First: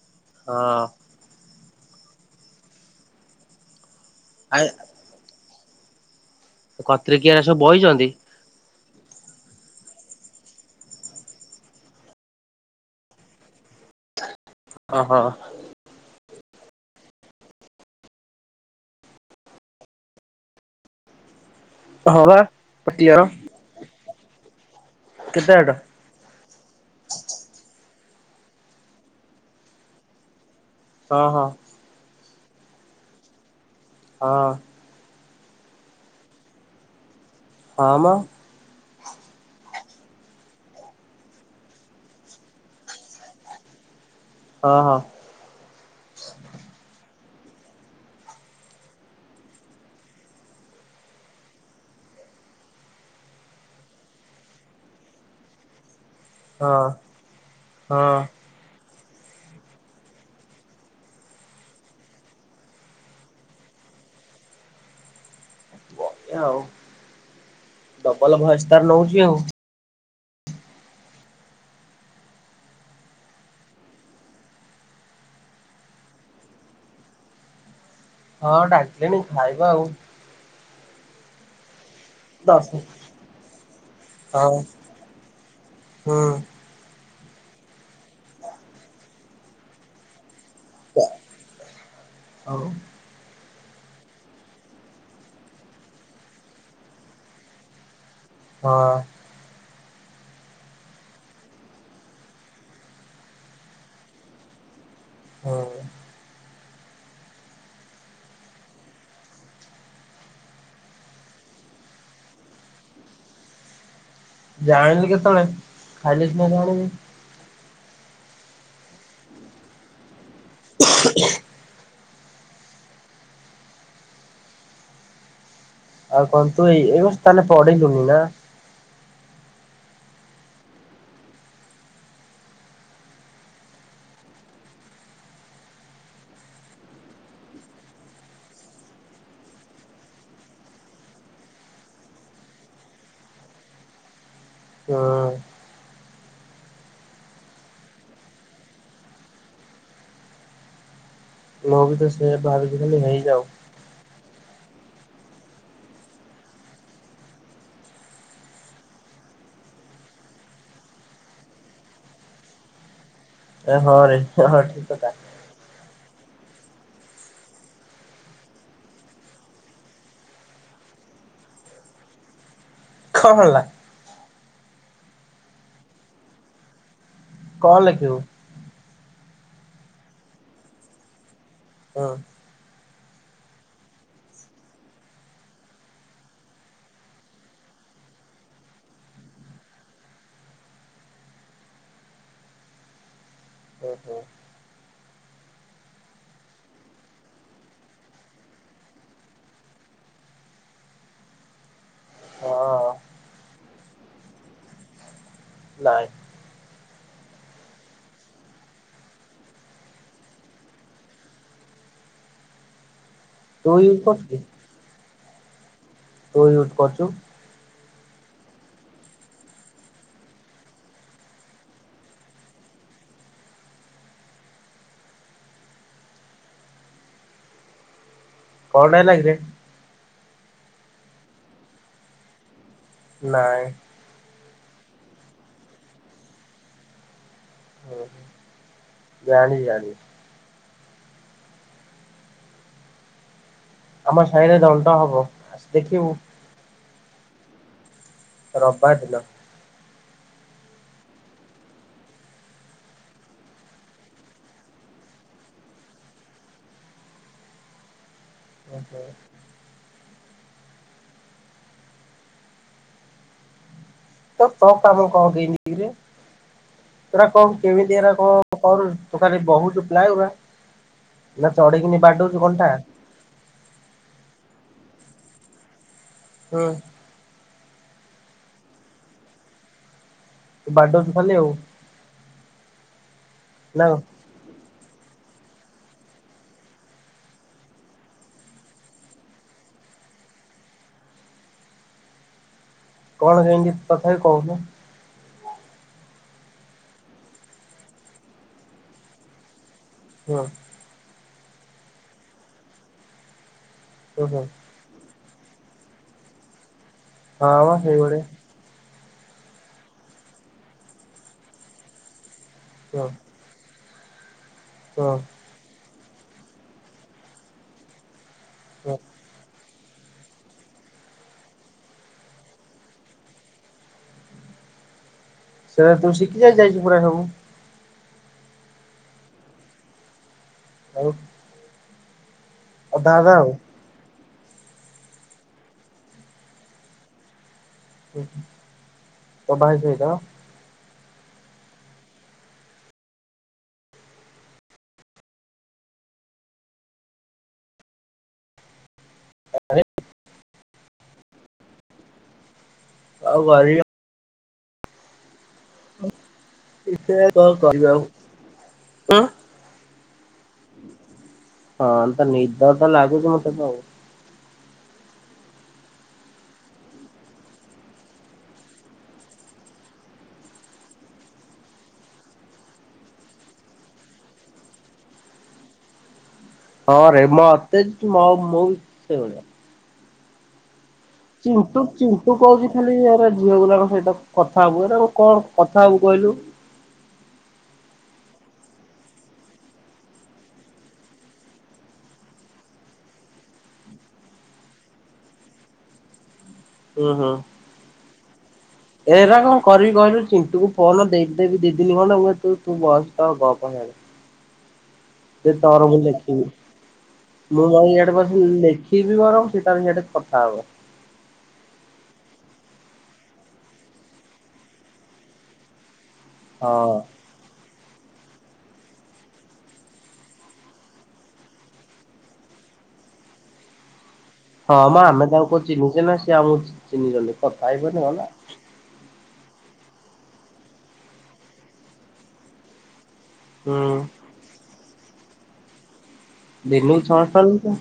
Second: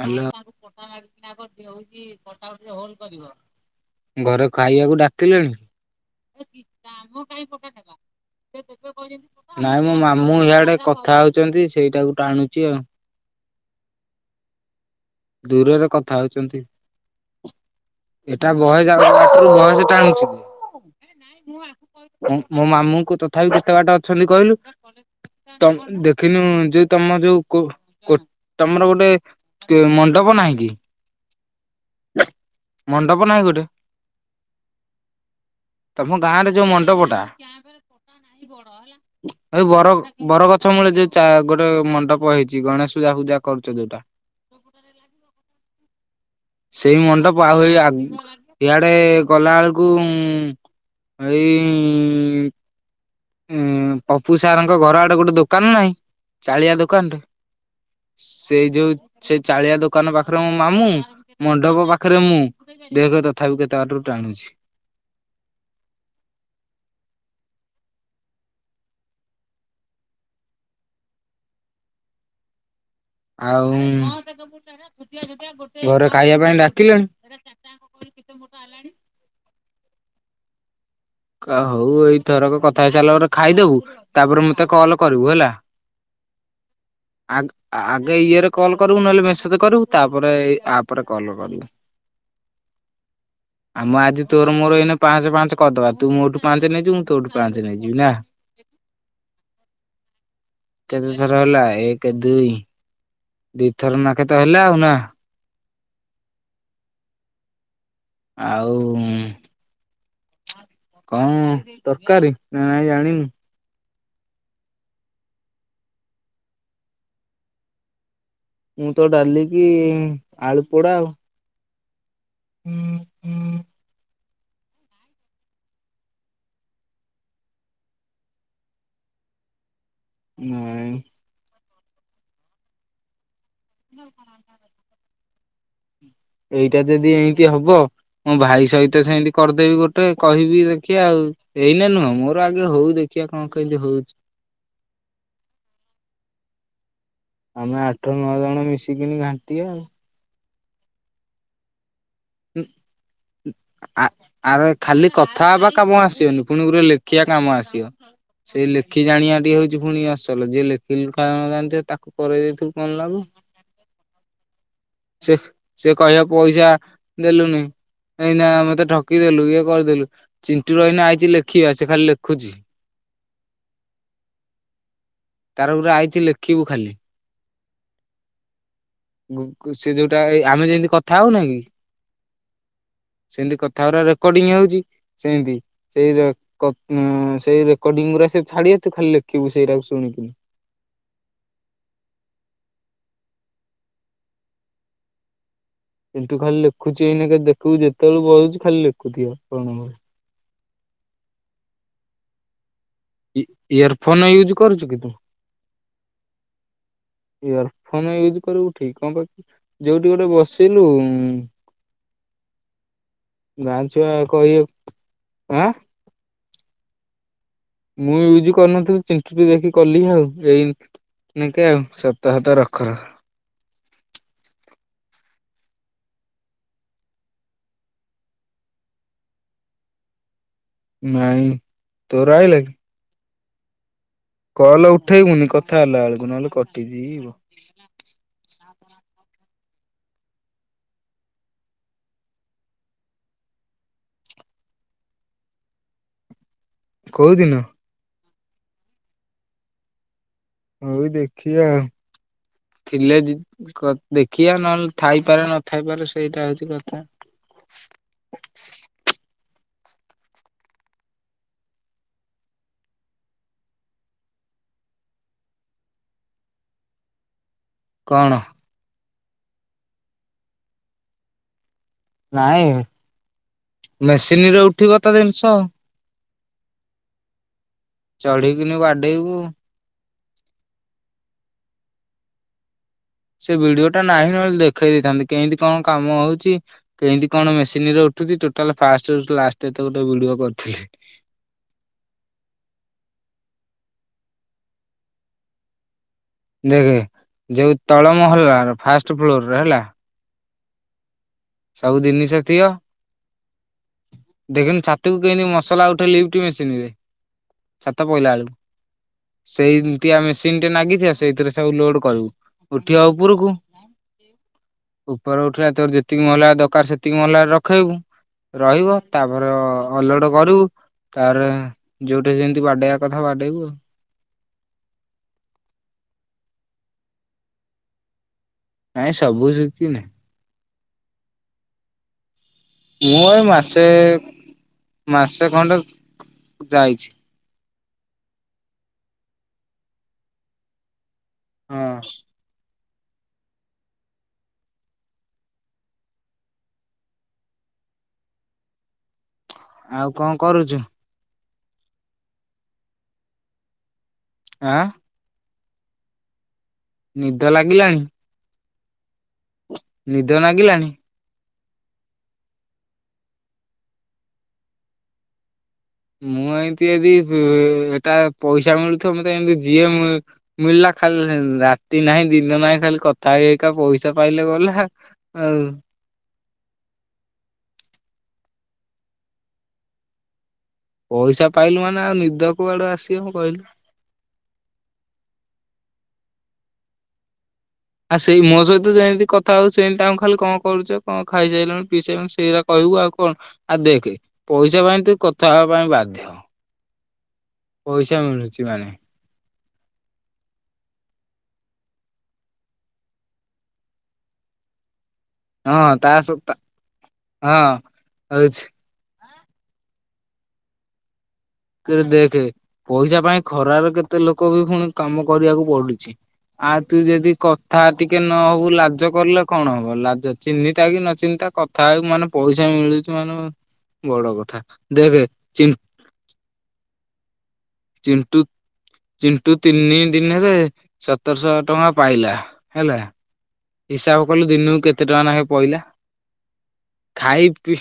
Hello. ହଁ। ଘରେ ଆ ଖାଇଆକୁ ଡାକିଲେଣି? କତିରେ କିଏ ହେରା ସବୁ ବଇଚନ୍ତି? ନାଇଁ ମୋ ମାମୁଁ ହିଆଡେ କଥା ହଉଚନ୍ତି, ସେଇଟାକୁ ଟାଣୁଚି ଆଉ। ଓ ହୋ। ଦୂରରେ କଥା ହଉଚନ୍ତି। ଏଟା ବହେ ଜାଗା ବାଟରୁ ଭଏସ୍ ଟାଣୁଚି କି? ହଁ ବା ମୋ ମାମୁଁ ଙ୍କୁ କ୍ଲିୟର ତଥାପି କେତେ ବାଟ ଅଛନ୍ତି କହିଲୁ? କେତେ ବାଟ ତନ୍ ଦେଖ୍ ଖିନୁ ଯୋଉ ତମ ଯୋଉ କୋ କୋଠ୍ ତମର ଗୋଟେ ମଣ୍ଡପ ନାହିଁ କି? ହଁ ହଁ। ମଣ୍ଡପ ନାହିଁ ଗୋଟେ? ହଁ। ତମ ଗାଁ ରେ ଯୋଉ ମଣ୍ଡପଟା। ହଁ ମ। ବଡ ହେଲେ। ଏଇ ବର୍ ବରଗଛ ମୂଳେ ଚା ଯୋଉ ଗୋଟେ ମଣ୍ଡପ ହେଇଚି ଗଣେଶ ପୂଜା ହୁଜା କରୁଚ ଯୋଉଟା। ହଁ ହଁ। ସେଇ ମଣ୍ଡପ ଆହୁରି ହେ ଆଗ୍ ଇଆଡେ ଗଲା ବେଳକୁ ଏଇ ଇ ଉଁ ପପୁ ସାର୍ ଙ୍କ ଘର ଆଡେ ଗୋଟେ ଦୋକାନ ନାହିଁ? ଚାଳିଆ ହଁ ଦୋକାନ ଟେ ହଁ ସେଇଯୋଉ। ସେଇ ଚାଳିଆ ଦୋକାନ ପାଖରେ ମୋ ମାମୁଁ ମଣ୍ଡପ ପାଖରେ ମୁଁ। ଦେଖ ତଥାପି କେତେ ବାଟରୁ ଟାଣୁଛି। ସେଇଆ ଆଉ ଡବଲ ଭୟସ୍ ତାର ନଉଛି ଆଉ ଆଉ ଘରେ ଖାଇବା ପାଇଁ ଡାକିଲେଣି। ହଁ ଡାକିଲେଣି ଖାଇବା ଆଉ। କା ହଉ ଏଇ। ଥରକ ଦଶ କଥା ହେଇ ସାରିଲା ପରେ ଖାଇଦବୁ ତାପରେ ହଁ ମତେ କଲ କରିବୁ ହେଲା। ହୁଁ ଆ ଆଗେ ଇଏରେ କଲ୍ କରିବୁ ନହେଲେ ମେସେଜ କରିବୁ ତାପରେ ଆପରେ କଲ୍ କରିବୁ। ହଉ। ଆ ମ ଆଜି ତୋର ମୋର ଏଇନେ ପାଞ୍ଚ ପାଞ୍ଚ କରିଦବା। ତୁ ମୋଠୁ ପାଞ୍ଚ ନେଇଯିବୁ ତୋଠୁ ପାଞ୍ଚ ନେଇଯିବି ନା। ହଁ। କେତେ ଥର ହେଲା ଏକ ଦୁଇ। ଦିଥର ନା କେତେ ହେଲା ଆଉ ନା। ହଁ। ଆଉ ଉଁ। କଁ ତରକାରୀ ନା ନାଇଁ ଜାଣିନୁ। ଜାଣିଲି କେତେବେଳେ ଖାଇଲେ ସିନା ଜାଣିବି। ମୁଁ ତ ଡାଲିକି ଆଳୁ ପୋଡା ଆଉ। ହୁଁ ହୁଁ ଆଉ କଁ ତୁ ଏଇ ଏ ସ୍ତାନେ ପଢି ଲୁଣି ନା। ନାଁ ଇ। [unintelligible] ଏଇଟା ଯଦି ଏଣିକି ହବ। ମୋ ଭାଇ ସହିତ ସେମିତି କରିଦେବି ଗୋଟେ କହିବି ଦେଖିବା ଆଉ। ଏଇନେ ନୁହଁ ମୋର ଆଗେ ହଉ ଦେଖିବା କଁ କେମିତି ହଉଛି। ହଁ। ଆମେ ଆଠ ନଅ ଜଣ ମିଶିକିନି ଘାଣ୍ଟିବା ଆଉ। ମୁଁ ବି ତ ସେଇଆ ଭାବିଛି ଖାଲି ହେଇଯାଉ। ଆ ଆରେ ଖାଲି କଥା ହବା କାମ ଆସିବନି ପୁଣି ଗୁରେ ଲେଖିବା କାମ ଆସିବ। ସେଇ ଲେଖି ଜାଣିବା ଟି ହଉଛି ପୁଣି ଅସଲ ଯିଏ ଲେଖି ଲୁଗା ନ ଜାଣି ଥିବ ତାକୁ ପୁରେଇ ଦେଇଥିବୁ କଣ ଲାଭ। ଏ ହଁ ରେ ହଁ ଠିକ କଥା। ସେ ସେ କହିବ ପଇସା ଦେଲୁନି। ଏଇନା ମତେ ଠକିଦେଲୁ ଇଏ କରିଦେଲୁ। ଚିଣ୍ଟୁର ଏଇନା ଆଇଛି ଲେଖିବା ସେ ଖାଲି ଲେଖୁଛି। କଁ ହେଲା। ତାର ଗୁରେ ଆଇଛି ଲେଖିବୁ ଖାଲି। କଣ ଲେଖିବୁ। ଗୁ ଗୁ ସେ ଯୋଉଟା ଏଇ ଆମେ ଯେମିତି କଥା ହଉନା କି। ହଁ। ସେଁତି କଥା ଗୁରା ରେକର୍ଡିଂ ହଉଛି ସେଁତି। ସେଇ ରେ କ ଉଁ ସେଇ ରେକର୍ଡିଙ୍ଗ ଗୁରା ସେ ଛାଡି ବେ ତୁ ଖାଲି ଲେଖିବୁ ସେଇରା କୁ ଶୁଣିକିନି। ଓ ହୋ। କିନ୍ତୁ ଖାଲି ଲେଖୁଛି ଏଇନା କେ ଦେଖୁ ଯେତେବେଳ ବଢୁଛି ଖାଲି ଲେଖୁଥିବ କଣମରେ। ହଁ। ଇୟର ଫୋନ ୟୁଜ୍ କରୁ କି ତୁ? ନାଇ। ଇୟର ଫୋନ ୟୁଜ୍ କରିବୁ ଠିକ୍, କଣ ପା ଯୋଉଠି ଗୋଟେ ବସିଲୁ [inaudible] ତୁ ୟୁଜ୍ ଗାଛୁଆ କରୁଛୁ କି? କଇଏ ଆଁ ତୁ ୟୁଜ କରୁଛୁ। ମୁଁ ୟୁଜ କରିନଥିଲ [unintelligible] ଦେଖି କଲି ଆଉ [unintelligible] ନାଙ୍କେ ଆଉ [unintelligible] କଣ ହେଲା [unintelligible] ନାଇଁ ତୋ ରହିଲ କି। ନାଇଁ। କହଲ ଉଠେଇବୁନି କଥା ହେଲା ବେଳକୁ ନହେଲେ କଟିଦିଯିବ। ଓ ହ ଜାଣି ଜଣି। ଆମ ସାହିରେ ଦଣ୍ଟ ହବ ଆ ଦେଖିବୁ। କୋଉଦିନ? ରବିବାର ଦିନ। ହଉ ଦେଖିଆ। ଥିଲେ ଦେଖିବା ନହେଲେ ଥାଇପାରେ ନଥାଇପାରେ ସେଇଟା ହଉଛି କଥା। ଓହୋ। ତ ତ କାମ କଣ ଦେଇନିରେ ଏଟା କଣ କେମିତି ଏଟା କଣ। କର ତୁ ଖାଲି ବହୁଛୁ ପ୍ଲା ନା ଚଢିକିନି ବାଡଉଛିୁ କଣ୍ଟା। ନାଇଁ ମେସିନ ରେ ଉଠିବ ତ ଜିନିଷ। ହଁ। ଚଢିକିନି ବାଡେଇବୁ। ବାଡୋଉଚି ଖାଲି ଆଉ। ସେ ନା ଭିଡିଓ ଟା ନାହିଁ ନେ ଦେଖେଇ ଦେଇଥାନ୍ତି କେମିତି କଣ କାମ ହଉଛି। କେମତି କଣ ମେସିନ ରେ ଉଠୁଛିୋଟାଲ ଫାଷ୍ଟ ଏତ ଗୋଟେ ଭିଡିଓ କରିଥିଲି। କଣ କେହିକି ତଥାପି କହୁନ। ଦେଖେ ଯୋଉ ତଳମହଲ ଫାଷ୍ଟ ଫ୍ଲୋରରେ ହେଲା। ହଁ। ସବୁ ଜିନିଷ ଥିବ। ଓୁହୋ। ସେଖ ଛାତକୁ କେ ମସଲା ଉଠେ ଲିଫ ମେସିନ ରେ ହଁ ମ ଛାତ ସେଇଭଳିଆ ପହିଲା ବେଳକୁ। ସେଇଆ ମେସିନ ଟେ ନାଗିଥିବ ସେଇଥିରେ ସବୁ ଲୋଡ କରିବୁ। ଉଠିବା ହଁ ଉପରକୁ। ହଁ ଉପର ଉଠିଲା ତୋର ଯେତିକି ମହଲା ଦରକାର ସେତିକି ମହଲା ରଖେଇବୁ। ରହିବ ହଁ ତାପରେ ଅଲଟ କରିବୁ ତାର ଯୋଉଠି ଯେମିତି ବାଡେଇବା କଥା ବାଡେଇବୁ ଆଉ। ସେ ତୁ ଶିକି ଯାଇ ଯାଇଛୁ ପୁରା ସବୁ। ନାଇଁ ସବୁ ଶୁଖିନି। ହଉ। ମୁଁ ଏଇ ଆଉ ମାସେ ମାସେ ଖଣ୍ଡେ ଯାଇଛି। ତ ଭାଇ ସେଇଟ। ହଁ। [unintelligible] ଆଉ କଣ କରୁଚୁ? [unintelligible] ଆଁ କିଛି ନାଇଁ ନିଦ କଣ କରିବି ଲାଗିଲାଣି ଆଉ। ନିଦ ନାଗିଲାଣି? ହଁ ତ ନିଦ ତ ଲାଗୁଚି ମତେ ପ୍ର ମୁଁ ଏନ୍ତି ଯଦି ଏଟା ପଇସା ମିଳୁଥିବ ମତେ ଏମତି ଯିଏ ମୁଁ ମିଳିଲା ଖାଲି ରାତି ନାହିଁ ଦିନ ନାହିଁ ଖାଲି କଥା ହେଇ ହେଇକା ପଇସା ପାଇଲେ ଗଲା। ଆଉ ହଁ ରେ ମତେ [unintelligible] ସେଇଭଳିଆ। ପଇସା ପାଇଲୁ ଚିଣ୍ଟୁ ମାନେ ଆଉ ଚିଣ୍ଟୁ ନିଦ କହୁଚି କୁଆଡୁ ଖାଲି ଆସିବ ଏରା ଝିଅ କହିଲୁ ଗୁରା ଙ୍କ ସହିତ କଥା ହବୁ। ଏରା ଙ୍କୁ କଣ କଥା ହବୁ କହିଲୁ? ଆଉ ସେଇ ମୋ ସହିତ ଯେମିତି କଥା ହଉ ସେମିତି ତାଙ୍କୁ ଖାଲି କଣ କରୁଚ କଣ ଖାଇ ସାଇଲଣି ପିଇ ସାଇଲଣି ସେଇରା କହିବୁ ଆଉ କଣ। ଆଉ ଦେଖେ ପଇସା ପାଇଁ ତୁ କଥା ହବା ପାଇଁ ବାଧ୍ୟ। ଅଁ ହଁ। ପଇସା ମିଳୁଚି ମାନେ। ଏରା କଣ କରିବି କହିଲୁ ଚିଣ୍ଟୁକୁ ଫୋନ ଦେଇ ଦେବି ଦି ଦିନି ଖଣ୍ଡେ ମୁଁ କହିବି ତୁ ବସ ତୋର ଗପ୍ ହିଆଡେ। ଦେ ତର ହଁ ମୁଁ ତା ଲେଖିବି। ସହିତ ହଁ ମୁଁ ଜାଇଁକି ଇଆଡେ ବସି ହଉଛି। ଲେ ଖିବି ବରଂ ସେ ତାର ହିଆଡେ କଥା ହବ। କିରେ ଦେଖେ ପଇସା ପାଇଁ ଖରାରେ କେତେ ଲୋକ ବି ପୁଣି କାମ କରିବାକୁ ପଡୁଚି। ଆଉ ତୁ ହଁ। ଯେନ୍ତି କ ଥା ଟିକେ ନହବୁ ଲାଜ କରିଲେ କଣ ହବ, ଲାଜ ଚିହ୍ନିତା କି ନ ଚିହ୍ନିଥା କ ଥା ହବୁମାନେ ପଇସା ମିଳୁଚି ମାନେ ବଡ କଥା। ହଁ ମ ଦେଖେ ଆମେ ତାଙ୍କୁ ଚି କଣ ଚିହ୍ନିଚେନା ସେ ଆମକୁ ଚିହ୍ନିଛନ୍ତି। କଥା ହେଇପଡି ଚିଣ୍ଟୁ ଚିଣ୍ଟୁ ତିନି ଦିନରେ ସତରଶହ ଟଙ୍କା ପାଇଲା ହେଲା। ହୁଁ ହିସାବ କଲୁ ଦିନକୁ କେତେ ଟଙ୍କା ଲେଖା ପଇଲା। ଦିନକୁ ଛଅଶହ ଖାଇ ଲୋକ ପିଇ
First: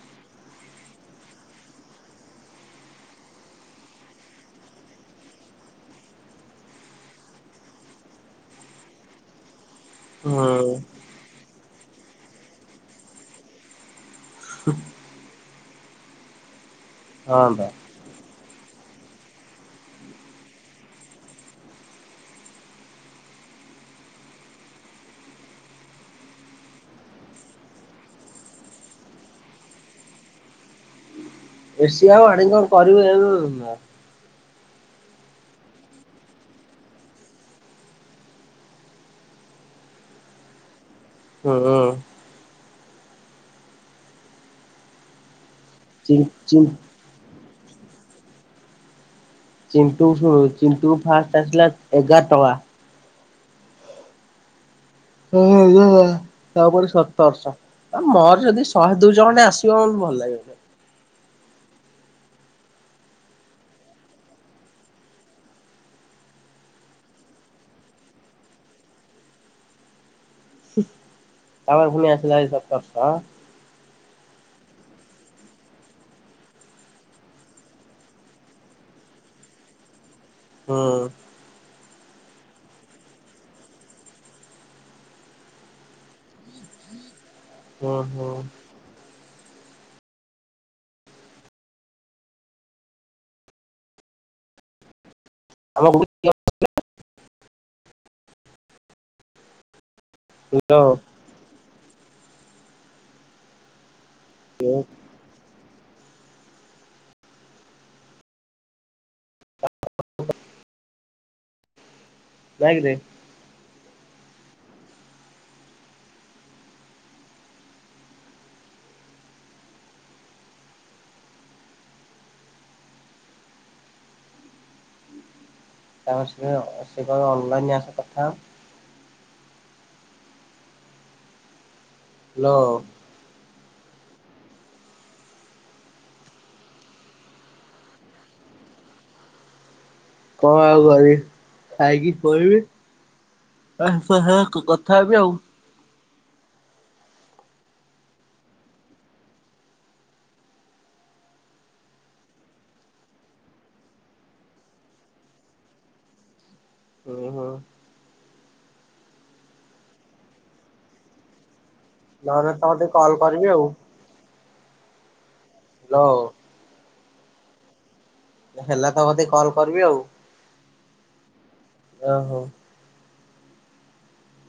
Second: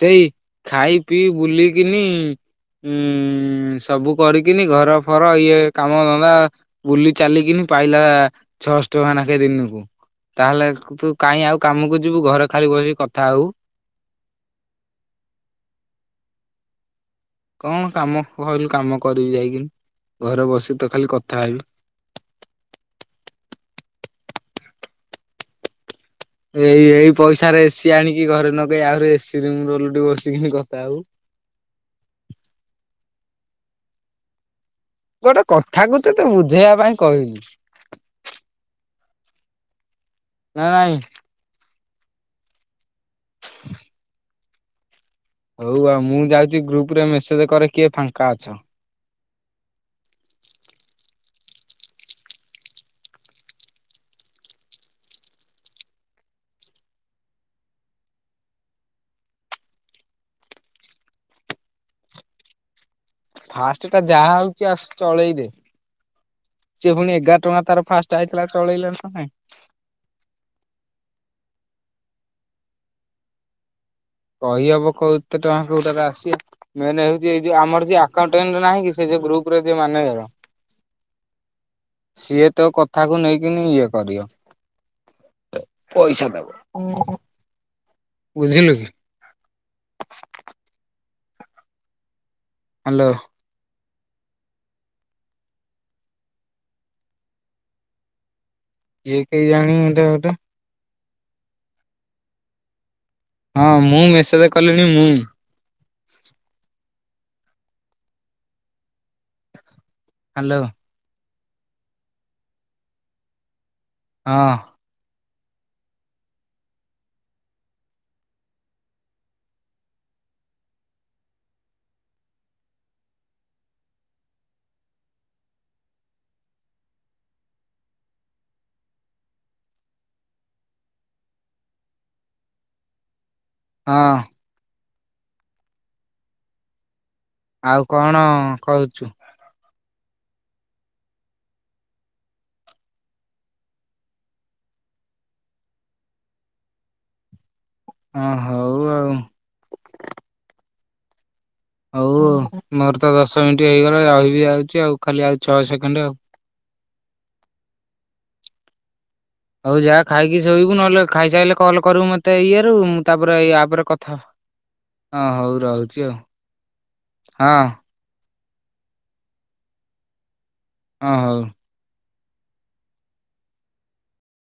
ସେଇ ଖାଇ ପିଇ ବୁଲିକିନି ଉଁ ସବୁ କରିକିନି ଘର ଫର ଇଏ କାମ ଧନ୍ଦା ବୁଲି ଚାଲିକିନି ପାଇଲା ଛଅଶ ଟଙ୍କା ଲେଖା ଦିନକୁ। ହୁଁ ତାହେଲେ ତୁ କାହିଁ ଆଉ କାମକୁ ଯିବୁ ଘରେ ଖାଲି ବସିକି କଥା ହବୁ। ହ। ହଁ ବା କଣ କାମ କହିଲୁ କାମ କରିବି ଯାଇକିନି, ଘରେ ବସିକି ତ ଖାଲି କଥା ହେବି। ଏଇ ଏଇ ପଇସାରେ ଏସି ଆଣିକି ଘରେ ନଗେଇ ଆହୁରି ଏସି ରୁମ୍ ଉଲ୍ଟି ବସିକିି କଥା ହବୁ। ଏସିି ଆଉ ଆଣିକି କଣ କରିବୁ [unintelligible] ଗୋଟେ କଥାକୁ ତତେ ବୁଝେଇବା ପାଇଁ କହିଲି। ନା ନାଇଁ। ହୁଁ। ହଉ ଆଉ ଚି ମୁଁ ଚି ଯାଉଚି ଗ୍ରୁପ୍ ରେ ମେସେଜ କରେ କିଏ ଫାଙ୍କା ଅଛ। ଚିଣ୍ଟୁ କୁ ଶୁଣୁ ଚିଣ୍ଟୁ କୁ ଫାଷ୍ଟ ଆସିଲା ଏଗାର ଟଙ୍କା। [unintelligible] ତାପରେ ସତରଶ। ଆ ମୋର ଯଦି ଶହେ ଦୁଇ ଖଣ୍ଡେ ଆସିବ ମତେ ଭଲ ଲାଗିବନି। ଫାଷ୍ଟଟା ଯାହା ଆଉଛି ଆସୁ ଚଳେଇ ଦେ। ସିଏ ପୁଣି ଏଗାର ଟଙ୍କା ତାର ଫାଷ୍ଟ ଆଇଥିଲା ଚଳେଇଲା ନା ନାଇଁ। ତା ପାଖକୁ ପୁଣି ହେଇ ଆସିଲା ସାତଶହ ଟଙ୍କା। କହିହବ କଉ କେତେ ଟଙ୍କା କୋଉଟାରେ ଆସି ମେନ ହଉଛି ଯୋଉ ଆମର ଯିଏ ଆକାଉଣ୍ଟାଣ୍ଟ ନାହିଁ କି ସେ ଗ୍ରୁପ ଯେ ମାନେଜର ହୁଁ। ସିଏ ତୋ କଥାକୁ ନେଇକିନି ଇଏ କରିବ। ପଇସା ଦବ। ହୁଁ। ହୁଁ ବୁଝିଲୁ କି? ହ୍ୟାଲୋ। [unintelligible] ଇଏ କେହି ଜାଣିନି କିଏ ଗୋଟେ? ହାଲୋ। ହଁ ମୁଁ ମେସେଜ କଲିଣି ମୁଁ। ହ୍ୟାଲୋ। ବାଇକରେ। ହଁ। ତାପରେ ସେ କହିବ ଅନଲାଇନ୍ସ ଆସେ କଥା ହାଲୋ। ହଁ। ଆଉ କଣ କହୁଛୁ? କଣ ଆଉ କରିବି ଖାଇକି ଶୋଇବି। କଥା ହେବି ଆଉ ହଁ ହଉ ଆଉ ହଉ ମୋର ତ ଦଶ ମିନିଟ୍ ହେଇଗଲା ରହିବି ଯାଉଛି ଆଉ ଖାଲି ଆଉ ଛଅ ସେକେଣ୍ଡ ଆଉ ହୁଁ ହୋ। ଆଉ ଯାହା ଖାଇକି ସୋଇବୁ ନହେଲେ ଖାଇସାଇଲେ କ କରିବୁ ମତେ ନହେଲେ ତମ ଇଏରୁ କତିକି ମୁଁ କଲ୍ ତାପରେ କରିବି ଏଇ ଆଉ। ଆପରେ କଥା ହଁ ହଉ ରହୁଛି ଆଉ ହ୍ୟାଲୋ ହଁ। ହେଲା ତ କତିକୀ କଲ୍ କରିବି ଆଉ ହଁ ହଉ। ଯାହା ହଉ।